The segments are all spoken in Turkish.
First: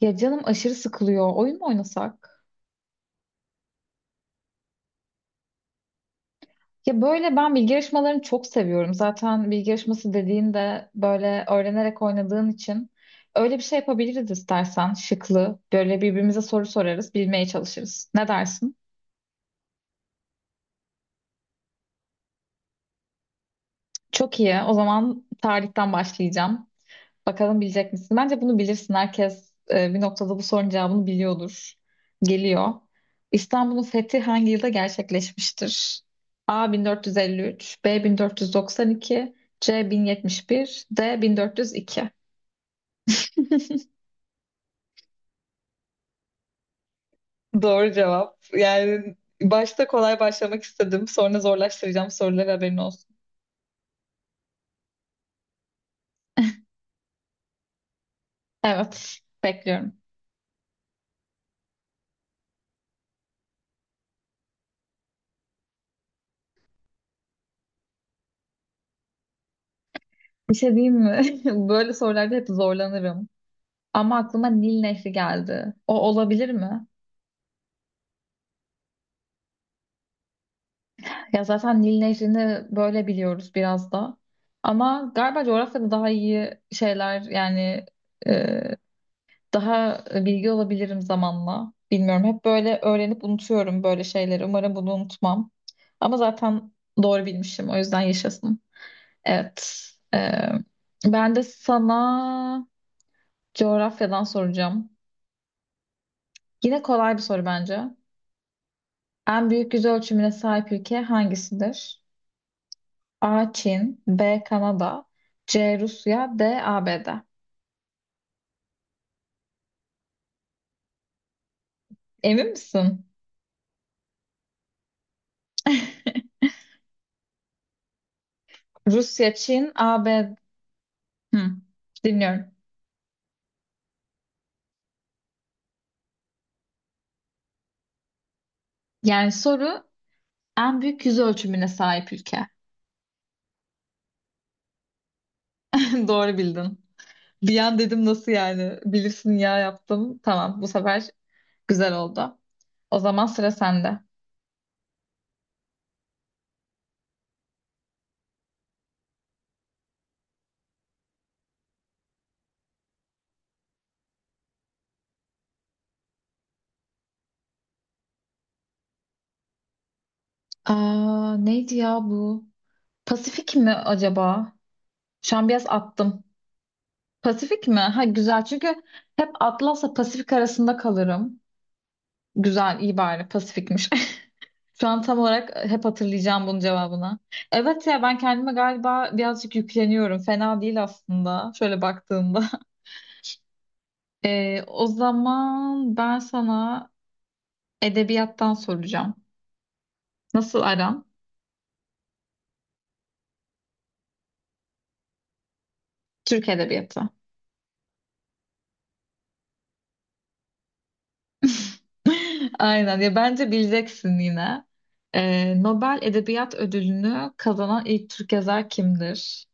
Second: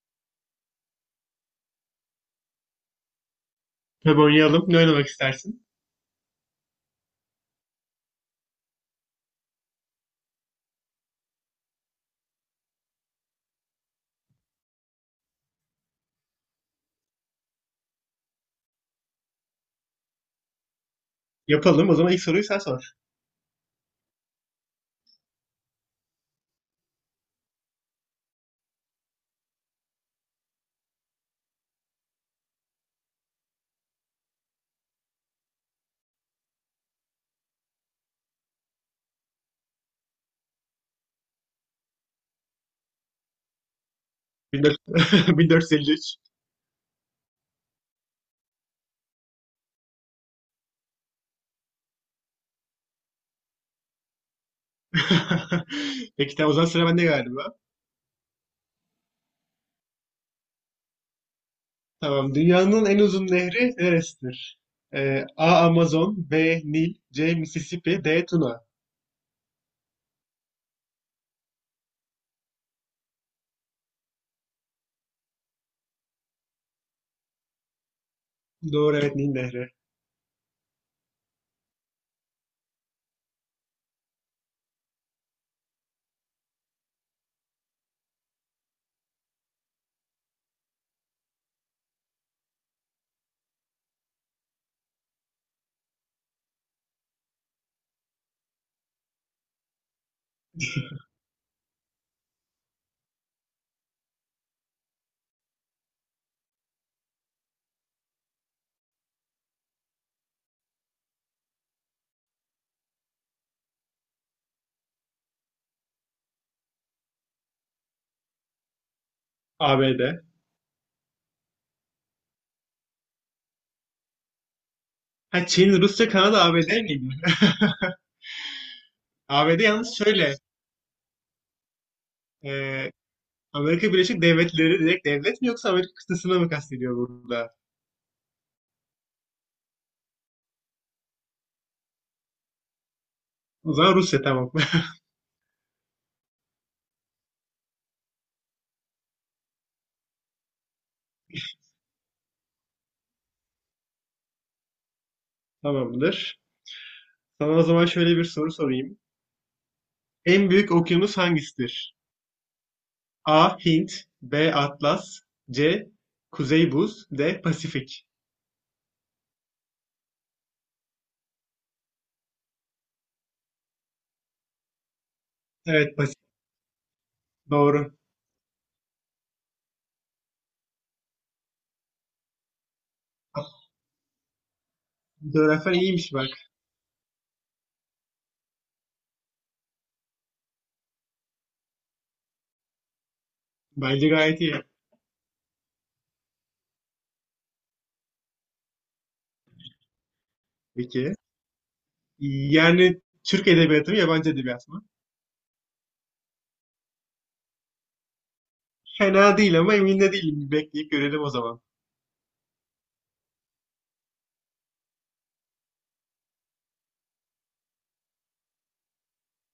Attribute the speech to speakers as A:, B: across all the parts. A: Ya canım aşırı sıkılıyor. Oyun mu oynasak?
B: Tabii oynayalım. Ne oynamak istersin?
A: Ya böyle ben bilgi yarışmalarını çok seviyorum. Zaten bilgi yarışması dediğinde böyle öğrenerek oynadığın için öyle bir şey yapabiliriz istersen. Şıklı. Böyle birbirimize soru sorarız, bilmeye çalışırız. Ne dersin?
B: Yapalım. O zaman ilk soruyu sen sor.
A: Çok iyi. O zaman tarihten başlayacağım. Bakalım bilecek misin? Bence bunu bilirsin. Herkes bir noktada bu sorunun cevabını biliyordur. Geliyor. İstanbul'un fethi hangi yılda gerçekleşmiştir? A 1453, B 1492, C 1071, D 1402.
B: 14 1453.
A: Doğru cevap. Yani başta kolay başlamak istedim. Sonra zorlaştıracağım soruları haberin olsun.
B: Peki, tamam, o zaman sıra bende galiba.
A: Evet, bekliyorum.
B: Tamam. Dünyanın en uzun nehri neresidir? A. Amazon, B. Nil, C. Mississippi, D. Tuna.
A: Bir şey diyeyim mi? Böyle sorularda hep zorlanırım. Ama aklıma Nil Nehri geldi. O olabilir mi?
B: Doğru, evet, Nil Nehri.
A: Ya zaten Nil Nehri'ni böyle biliyoruz biraz da. Ama galiba coğrafyada daha iyi şeyler yani e, daha bilgi olabilirim zamanla. Bilmiyorum. Hep böyle öğrenip unutuyorum böyle şeyleri. Umarım bunu unutmam. Ama zaten doğru bilmişim. O yüzden yaşasın. Evet. E, ben de sana coğrafyadan soracağım. Yine kolay bir soru bence. En büyük yüz ölçümüne sahip ülke hangisidir? A. Çin, B. Kanada, C. Rusya, D. ABD.
B: ABD.
A: Emin misin?
B: Ha, Çin, Rusya, Kanada, ABD miydi?
A: Rusya,
B: ABD,
A: Çin,
B: yalnız şöyle.
A: ABD. Hı,
B: e,
A: dinliyorum.
B: Amerika Birleşik Devletleri direkt devlet mi, yoksa Amerika kıtasını mı kastediyor burada?
A: Yani soru en büyük yüz ölçümüne sahip ülke.
B: O zaman Rusya, tamam.
A: Doğru bildin. Bir an dedim nasıl yani? Bilirsin ya yaptım. Tamam, bu sefer güzel oldu. O zaman sıra sende.
B: Tamamdır. Sana o zaman şöyle bir soru sorayım. En büyük okyanus hangisidir? A. Hint, B. Atlas, C. Kuzey Buz, D. Pasifik.
A: Aa, neydi ya bu? Pasifik mi acaba? Şu an biraz
B: Evet, Pasifik
A: attım. Pasifik mi?
B: doğru.
A: Ha güzel çünkü hep Atlas'la Pasifik arasında kalırım. Güzel, iyi bari. Pasifikmiş. Şu an tam olarak
B: Coğrafyan
A: hep
B: iyiymiş bak.
A: hatırlayacağım bunun cevabını. Evet ya ben kendime galiba birazcık yükleniyorum. Fena değil aslında. Şöyle baktığımda.
B: Bence gayet iyi.
A: O zaman ben sana edebiyattan soracağım. Nasıl aran?
B: Peki. Yani Türk edebiyatı mı, yabancı edebiyat mı?
A: Türk edebiyatı.
B: Fena değil ama emin de değilim. Bir bekleyip görelim o zaman.
A: Aynen ya bence bileceksin yine. Nobel Edebiyat Ödülünü kazanan ilk Türk yazar kimdir?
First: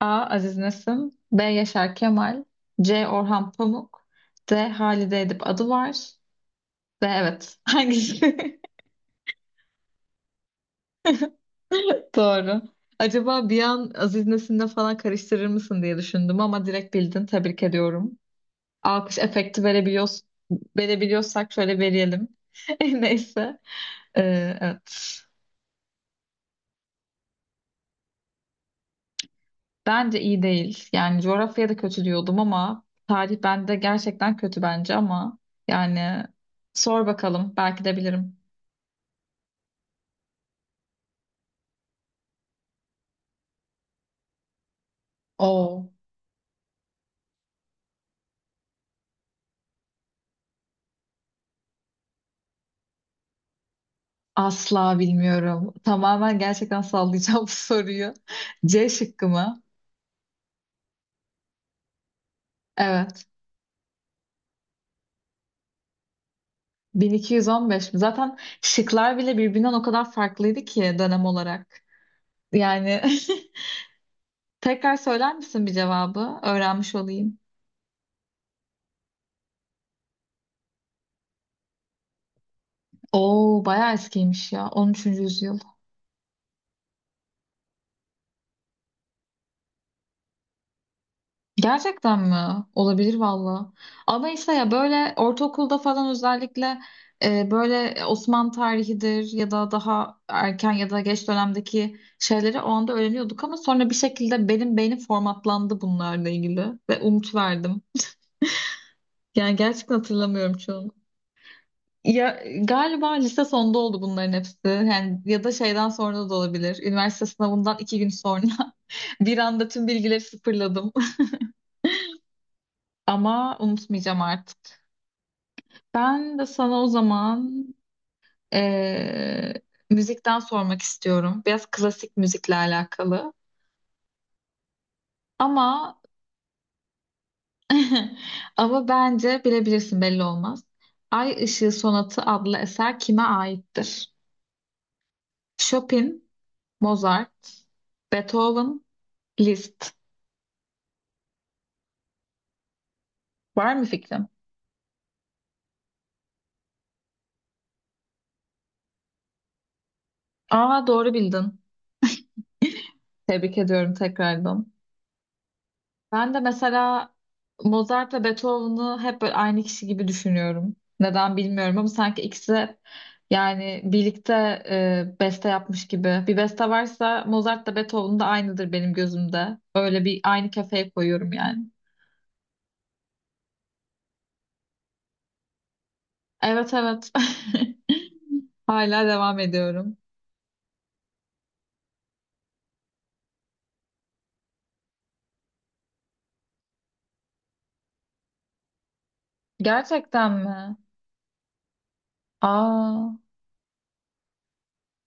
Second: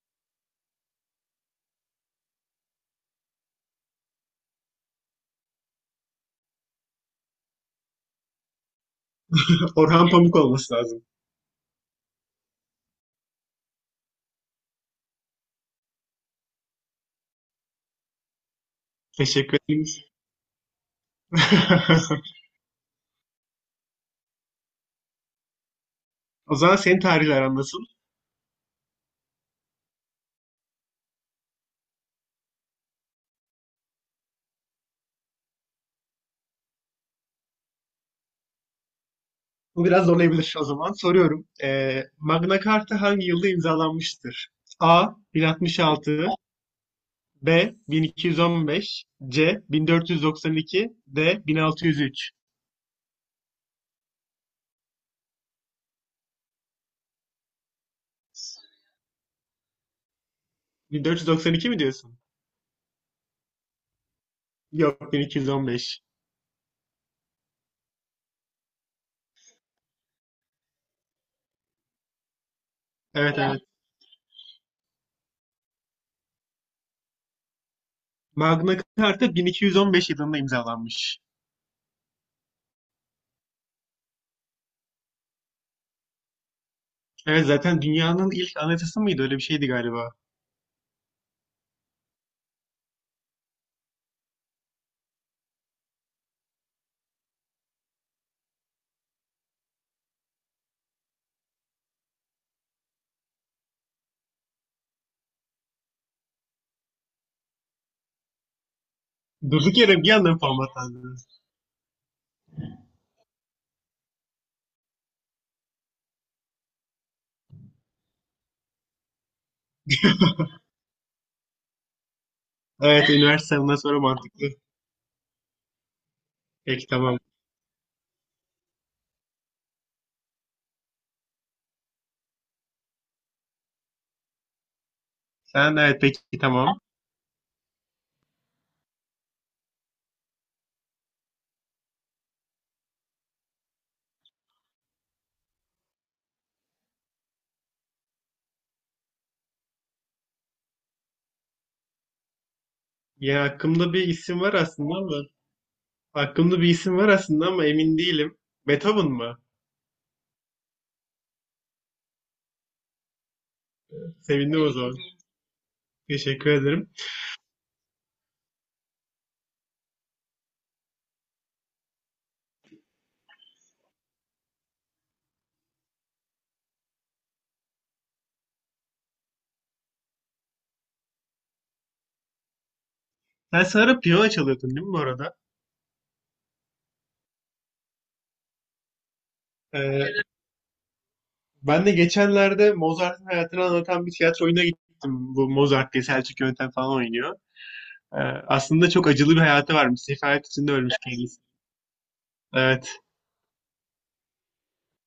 A: A. Aziz Nesin, B. Yaşar Kemal, C. Orhan Pamuk, D. Halide Edip Adıvar. D. Evet. Hangisi?
B: Orhan Pamuk olması lazım.
A: Doğru. Acaba bir an Aziz Nesin'le falan karıştırır mısın diye düşündüm ama direkt bildin. Tebrik ediyorum. Alkış
B: Teşekkür
A: efekti
B: ederim.
A: verebiliyoruz, verebiliyorsak şöyle verelim. Neyse. Evet.
B: O zaman senin tarihle aran nasıl?
A: Bence iyi değil. Yani coğrafya da kötü diyordum ama tarih bende gerçekten kötü bence ama yani sor bakalım. Belki de bilirim.
B: Bu biraz zorlayabilir o zaman. Soruyorum. Magna Carta hangi yılda imzalanmıştır? A.
A: O
B: 1066, B. 1215, C. 1492, D. 1603.
A: asla bilmiyorum. Tamamen gerçekten sallayacağım bu soruyu. C şıkkı mı?
B: 1492 mi diyorsun?
A: Evet.
B: Yok, 1215.
A: 1215 mi? Zaten şıklar bile birbirinden o kadar farklıydı ki dönem olarak. Yani
B: Evet. Ya, evet.
A: tekrar söyler misin bir cevabı? Öğrenmiş olayım.
B: Magna Carta 1215 yılında imzalanmış.
A: Oo bayağı eskiymiş ya. 13. yüzyıl.
B: Evet, zaten dünyanın ilk anayasası mıydı? Öyle bir şeydi galiba.
A: Gerçekten mi? Olabilir valla. Ama işte ya böyle ortaokulda falan özellikle böyle Osmanlı tarihidir ya da daha erken ya da geç dönemdeki şeyleri o anda öğreniyorduk ama sonra bir şekilde benim beynim formatlandı bunlarla ilgili ve unutuverdim. Yani
B: Durduk
A: gerçekten
B: yere bir anda
A: hatırlamıyorum çoğunu.
B: formatlandı.
A: Ya galiba lise sonunda oldu bunların hepsi. Yani ya da şeyden sonra da olabilir. Üniversite sınavından iki gün sonra bir anda tüm bilgileri sıfırladım.
B: Evet,
A: Ama
B: üniversite bundan sonra
A: unutmayacağım
B: mantıklı.
A: artık. Ben de sana o
B: Peki, tamam.
A: zaman eee, müzikten sormak istiyorum. Biraz klasik müzikle alakalı.
B: Sen,
A: Ama
B: evet, peki, tamam.
A: ama bence bilebilirsin, belli olmaz. Ay Işığı Sonatı adlı eser kime aittir? Chopin, Mozart, Beethoven, Liszt.
B: Ya,
A: Var mı
B: aklımda bir
A: fikrin?
B: isim var aslında ama emin değilim. Beethoven mı?
A: Aa doğru bildin. Tebrik ediyorum
B: Sevindim o
A: tekrardan.
B: zaman.
A: Ben de
B: Teşekkür ederim.
A: mesela Mozart'la Beethoven'ı hep böyle aynı kişi gibi düşünüyorum. Neden bilmiyorum ama sanki ikisi de yani birlikte beste yapmış gibi. Bir beste varsa Mozart da Beethoven da aynıdır benim gözümde. Öyle bir aynı kefeye koyuyorum yani.
B: Sen sarı piyano çalıyordun değil mi bu arada?
A: Evet evet. Hala devam ediyorum.
B: Ee, ben de geçenlerde Mozart'ın hayatını anlatan bir tiyatro oyununa gittim. Bu Mozart diye Selçuk Yöntem falan oynuyor. Ee, aslında çok acılı bir hayatı varmış.
A: Gerçekten
B: Sefalet içinde
A: mi?
B: ölmüş kendisi. Evet.
A: Aa,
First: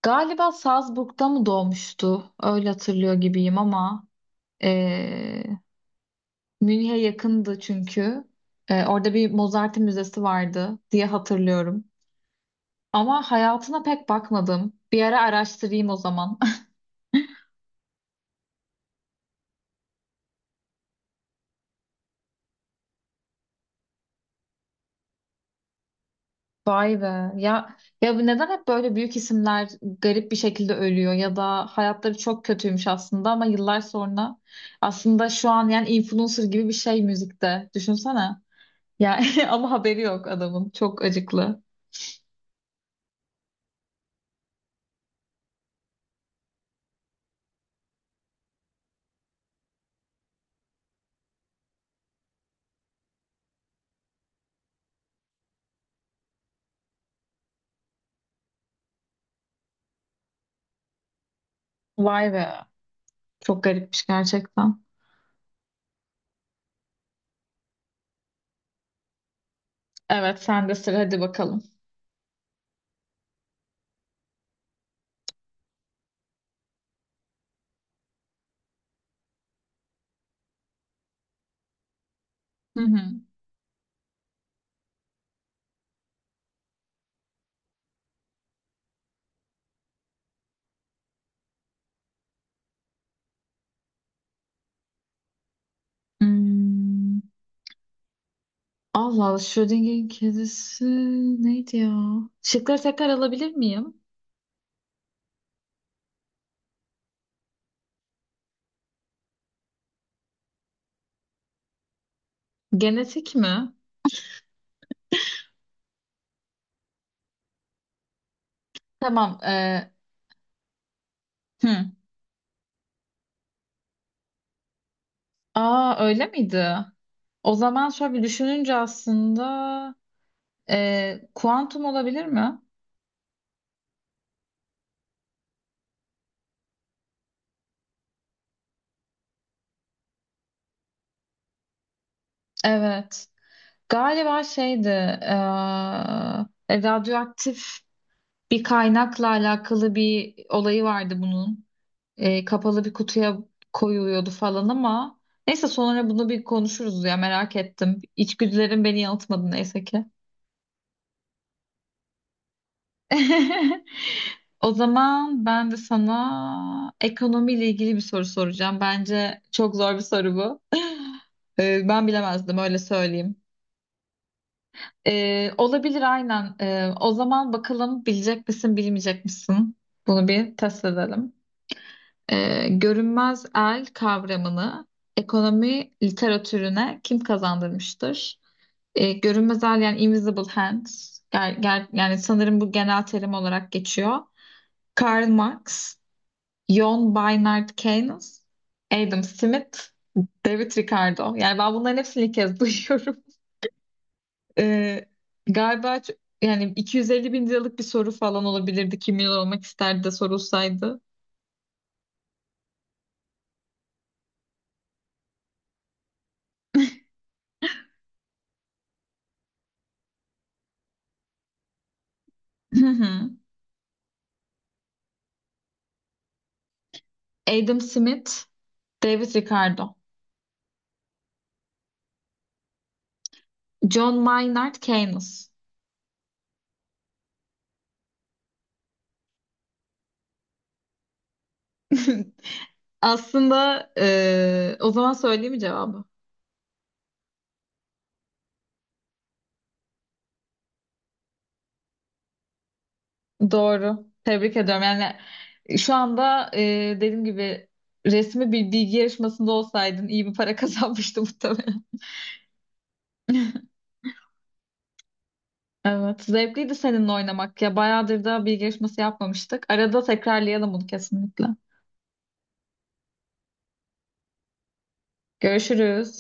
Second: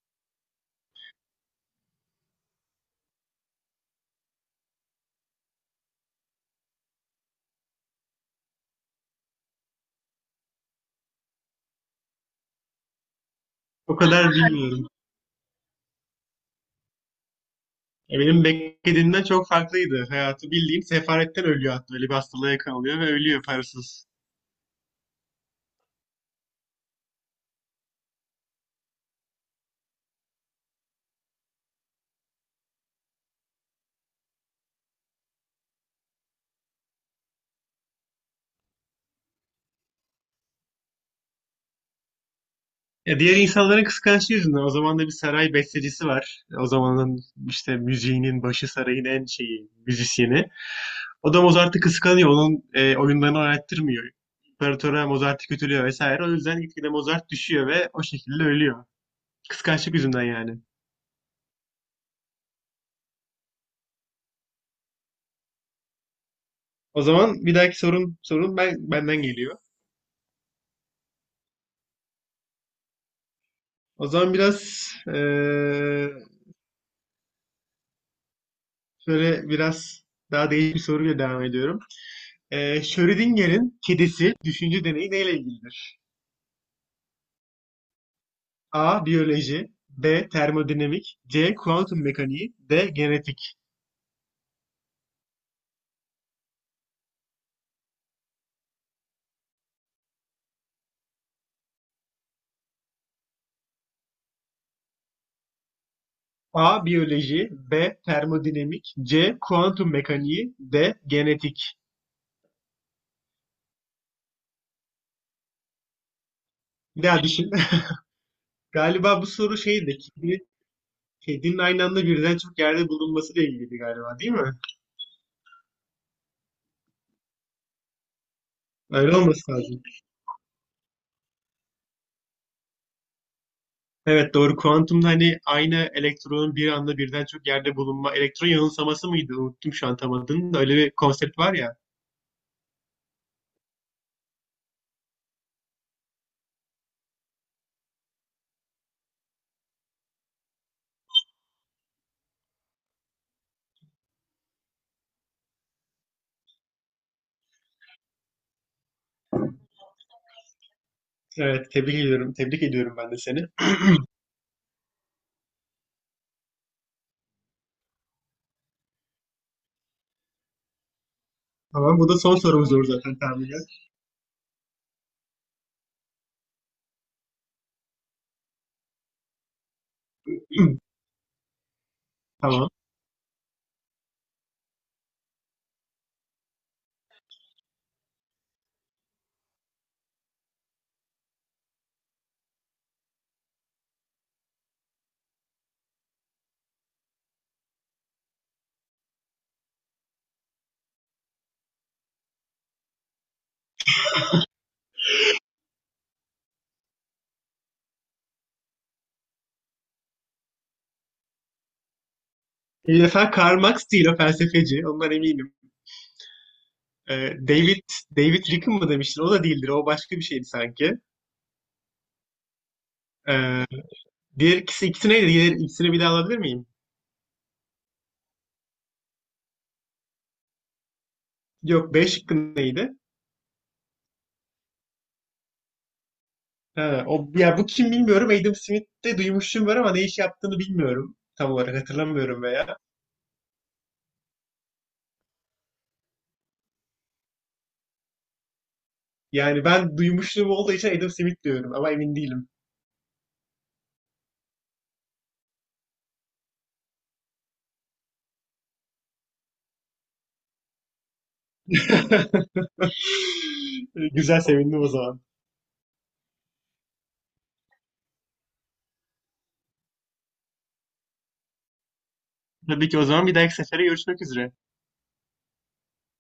A: galiba Salzburg'da mı doğmuştu? Öyle hatırlıyor gibiyim ama. e, Münih'e yakındı çünkü. Orada bir Mozart müzesi vardı diye hatırlıyorum. Ama hayatına
B: O
A: pek
B: kadar
A: bakmadım.
B: bilmiyorum.
A: Bir ara araştırayım o zaman.
B: Benim beklediğimden çok farklıydı hayatı. Bildiğin sefaletten ölüyor hatta. Öyle bir hastalığa yakalanıyor ve ölüyor parasız.
A: Vay be. Ya ya neden hep böyle büyük isimler garip bir şekilde ölüyor ya da hayatları çok kötüymüş aslında ama yıllar sonra aslında şu an yani influencer gibi bir şey müzikte. Düşünsene. Ya ama haberi yok adamın. Çok acıklı.
B: Ya, diğer insanların kıskançlığı yüzünden. O zaman da bir saray bestecisi var. O zamanın işte müziğinin başı, sarayın en şeyi, müzisyeni. O da Mozart'ı kıskanıyor. Onun oyunlarını oynattırmıyor. İmparatora Mozart'ı kötülüyor vesaire. O yüzden gitgide Mozart düşüyor ve o şekilde ölüyor. Kıskançlık yüzünden yani.
A: Vay be. Çok garipmiş gerçekten.
B: O zaman bir dahaki sorun benden geliyor.
A: Evet, sen de sıra hadi bakalım.
B: O zaman biraz e, şöyle biraz daha değişik bir soruyla devam ediyorum.
A: Hı hı.
B: Schrödinger'in kedisi düşünce deneyi neyle ilgilidir? A. Biyoloji, B. Termodinamik, C. Kuantum mekaniği, D. Genetik.
A: Hmm, Allah Allah Schrödinger'in kedisi neydi ya? Şıkları tekrar alabilir miyim?
B: A. Biyoloji, B. Termodinamik, C. Kuantum mekaniği, D. Genetik.
A: Genetik mi?
B: Bir daha düşün. Galiba bu
A: Tamam.
B: soru
A: E,
B: şeydi. Kedinin aynı
A: hı.
B: anda birden çok yerde bulunmasıyla ilgiliydi galiba, değil mi?
A: Aa öyle miydi? O zaman şöyle bir düşününce
B: Öyle
A: aslında
B: olması lazım.
A: kuantum olabilir mi?
B: Evet, doğru. Kuantumda hani aynı elektronun bir anda birden çok yerde bulunma. Elektron yanılsaması mıydı? Unuttum şu an tam adını da. Öyle bir konsept var ya.
A: Evet. Galiba şeydi, radyoaktif bir kaynakla alakalı bir olayı vardı bunun. Kapalı bir kutuya koyuluyordu falan ama neyse sonra bunu bir konuşuruz ya, merak ettim. İçgüdülerim beni yanıltmadı neyse ki.
B: Evet, tebrik ediyorum. Tebrik ediyorum ben de seni.
A: O zaman ben de sana ekonomiyle ilgili bir soru soracağım. Bence çok zor bir soru bu. Ee,
B: Tamam,
A: ben
B: bu da son
A: bilemezdim
B: sorumuz
A: öyle
B: olur zaten
A: söyleyeyim.
B: tahminen.
A: Olabilir aynen. O zaman bakalım bilecek misin bilmeyecek misin? Bunu bir test edelim. Ee,
B: Tamam.
A: görünmez el kavramını ekonomi literatürüne kim kazandırmıştır? Görünmez el yani invisible hands. Yani sanırım bu genel terim olarak geçiyor. Karl Marx, John Maynard Keynes, Adam Smith, David Ricardo. Yani ben bunların hepsini ilk kez duyuyorum. Ee, galiba yani 250 bin liralık bir soru falan olabilirdi. Kim milyon olmak isterdi de sorulsaydı.
B: Bir defa Karl Marx değil, o felsefeci. Ondan eminim. Ee, David David Rick'in mı demiştin? O da değildir. O başka bir şeydi sanki. Ee, diğer ikisi neydi? Diğer ikisini bir daha alabilir miyim?
A: Adam Smith, David Ricardo,
B: Yok, B şıkkı neydi?
A: John Maynard Keynes.
B: Ha, o, ya, bu kim bilmiyorum. Adam Smith'te duymuşluğum var ama ne iş yaptığını bilmiyorum. Tam olarak hatırlamıyorum veya.
A: Aslında o zaman söyleyeyim mi cevabı?
B: Yani ben duymuşluğum olduğu için Adam Smith diyorum ama emin değilim.
A: Doğru. Tebrik ediyorum. Yani şu anda dediğim gibi resmi bir bilgi yarışmasında olsaydın iyi bir para kazanmıştı muhtemelen.
B: Güzel, sevindim o zaman.
A: Evet. Zevkliydi seninle oynamak. Ya bayağıdır da bilgi yarışması yapmamıştık. Arada tekrarlayalım bunu kesinlikle.
B: Tabii ki o zaman bir dahaki sefere görüşmek üzere.
A: Görüşürüz.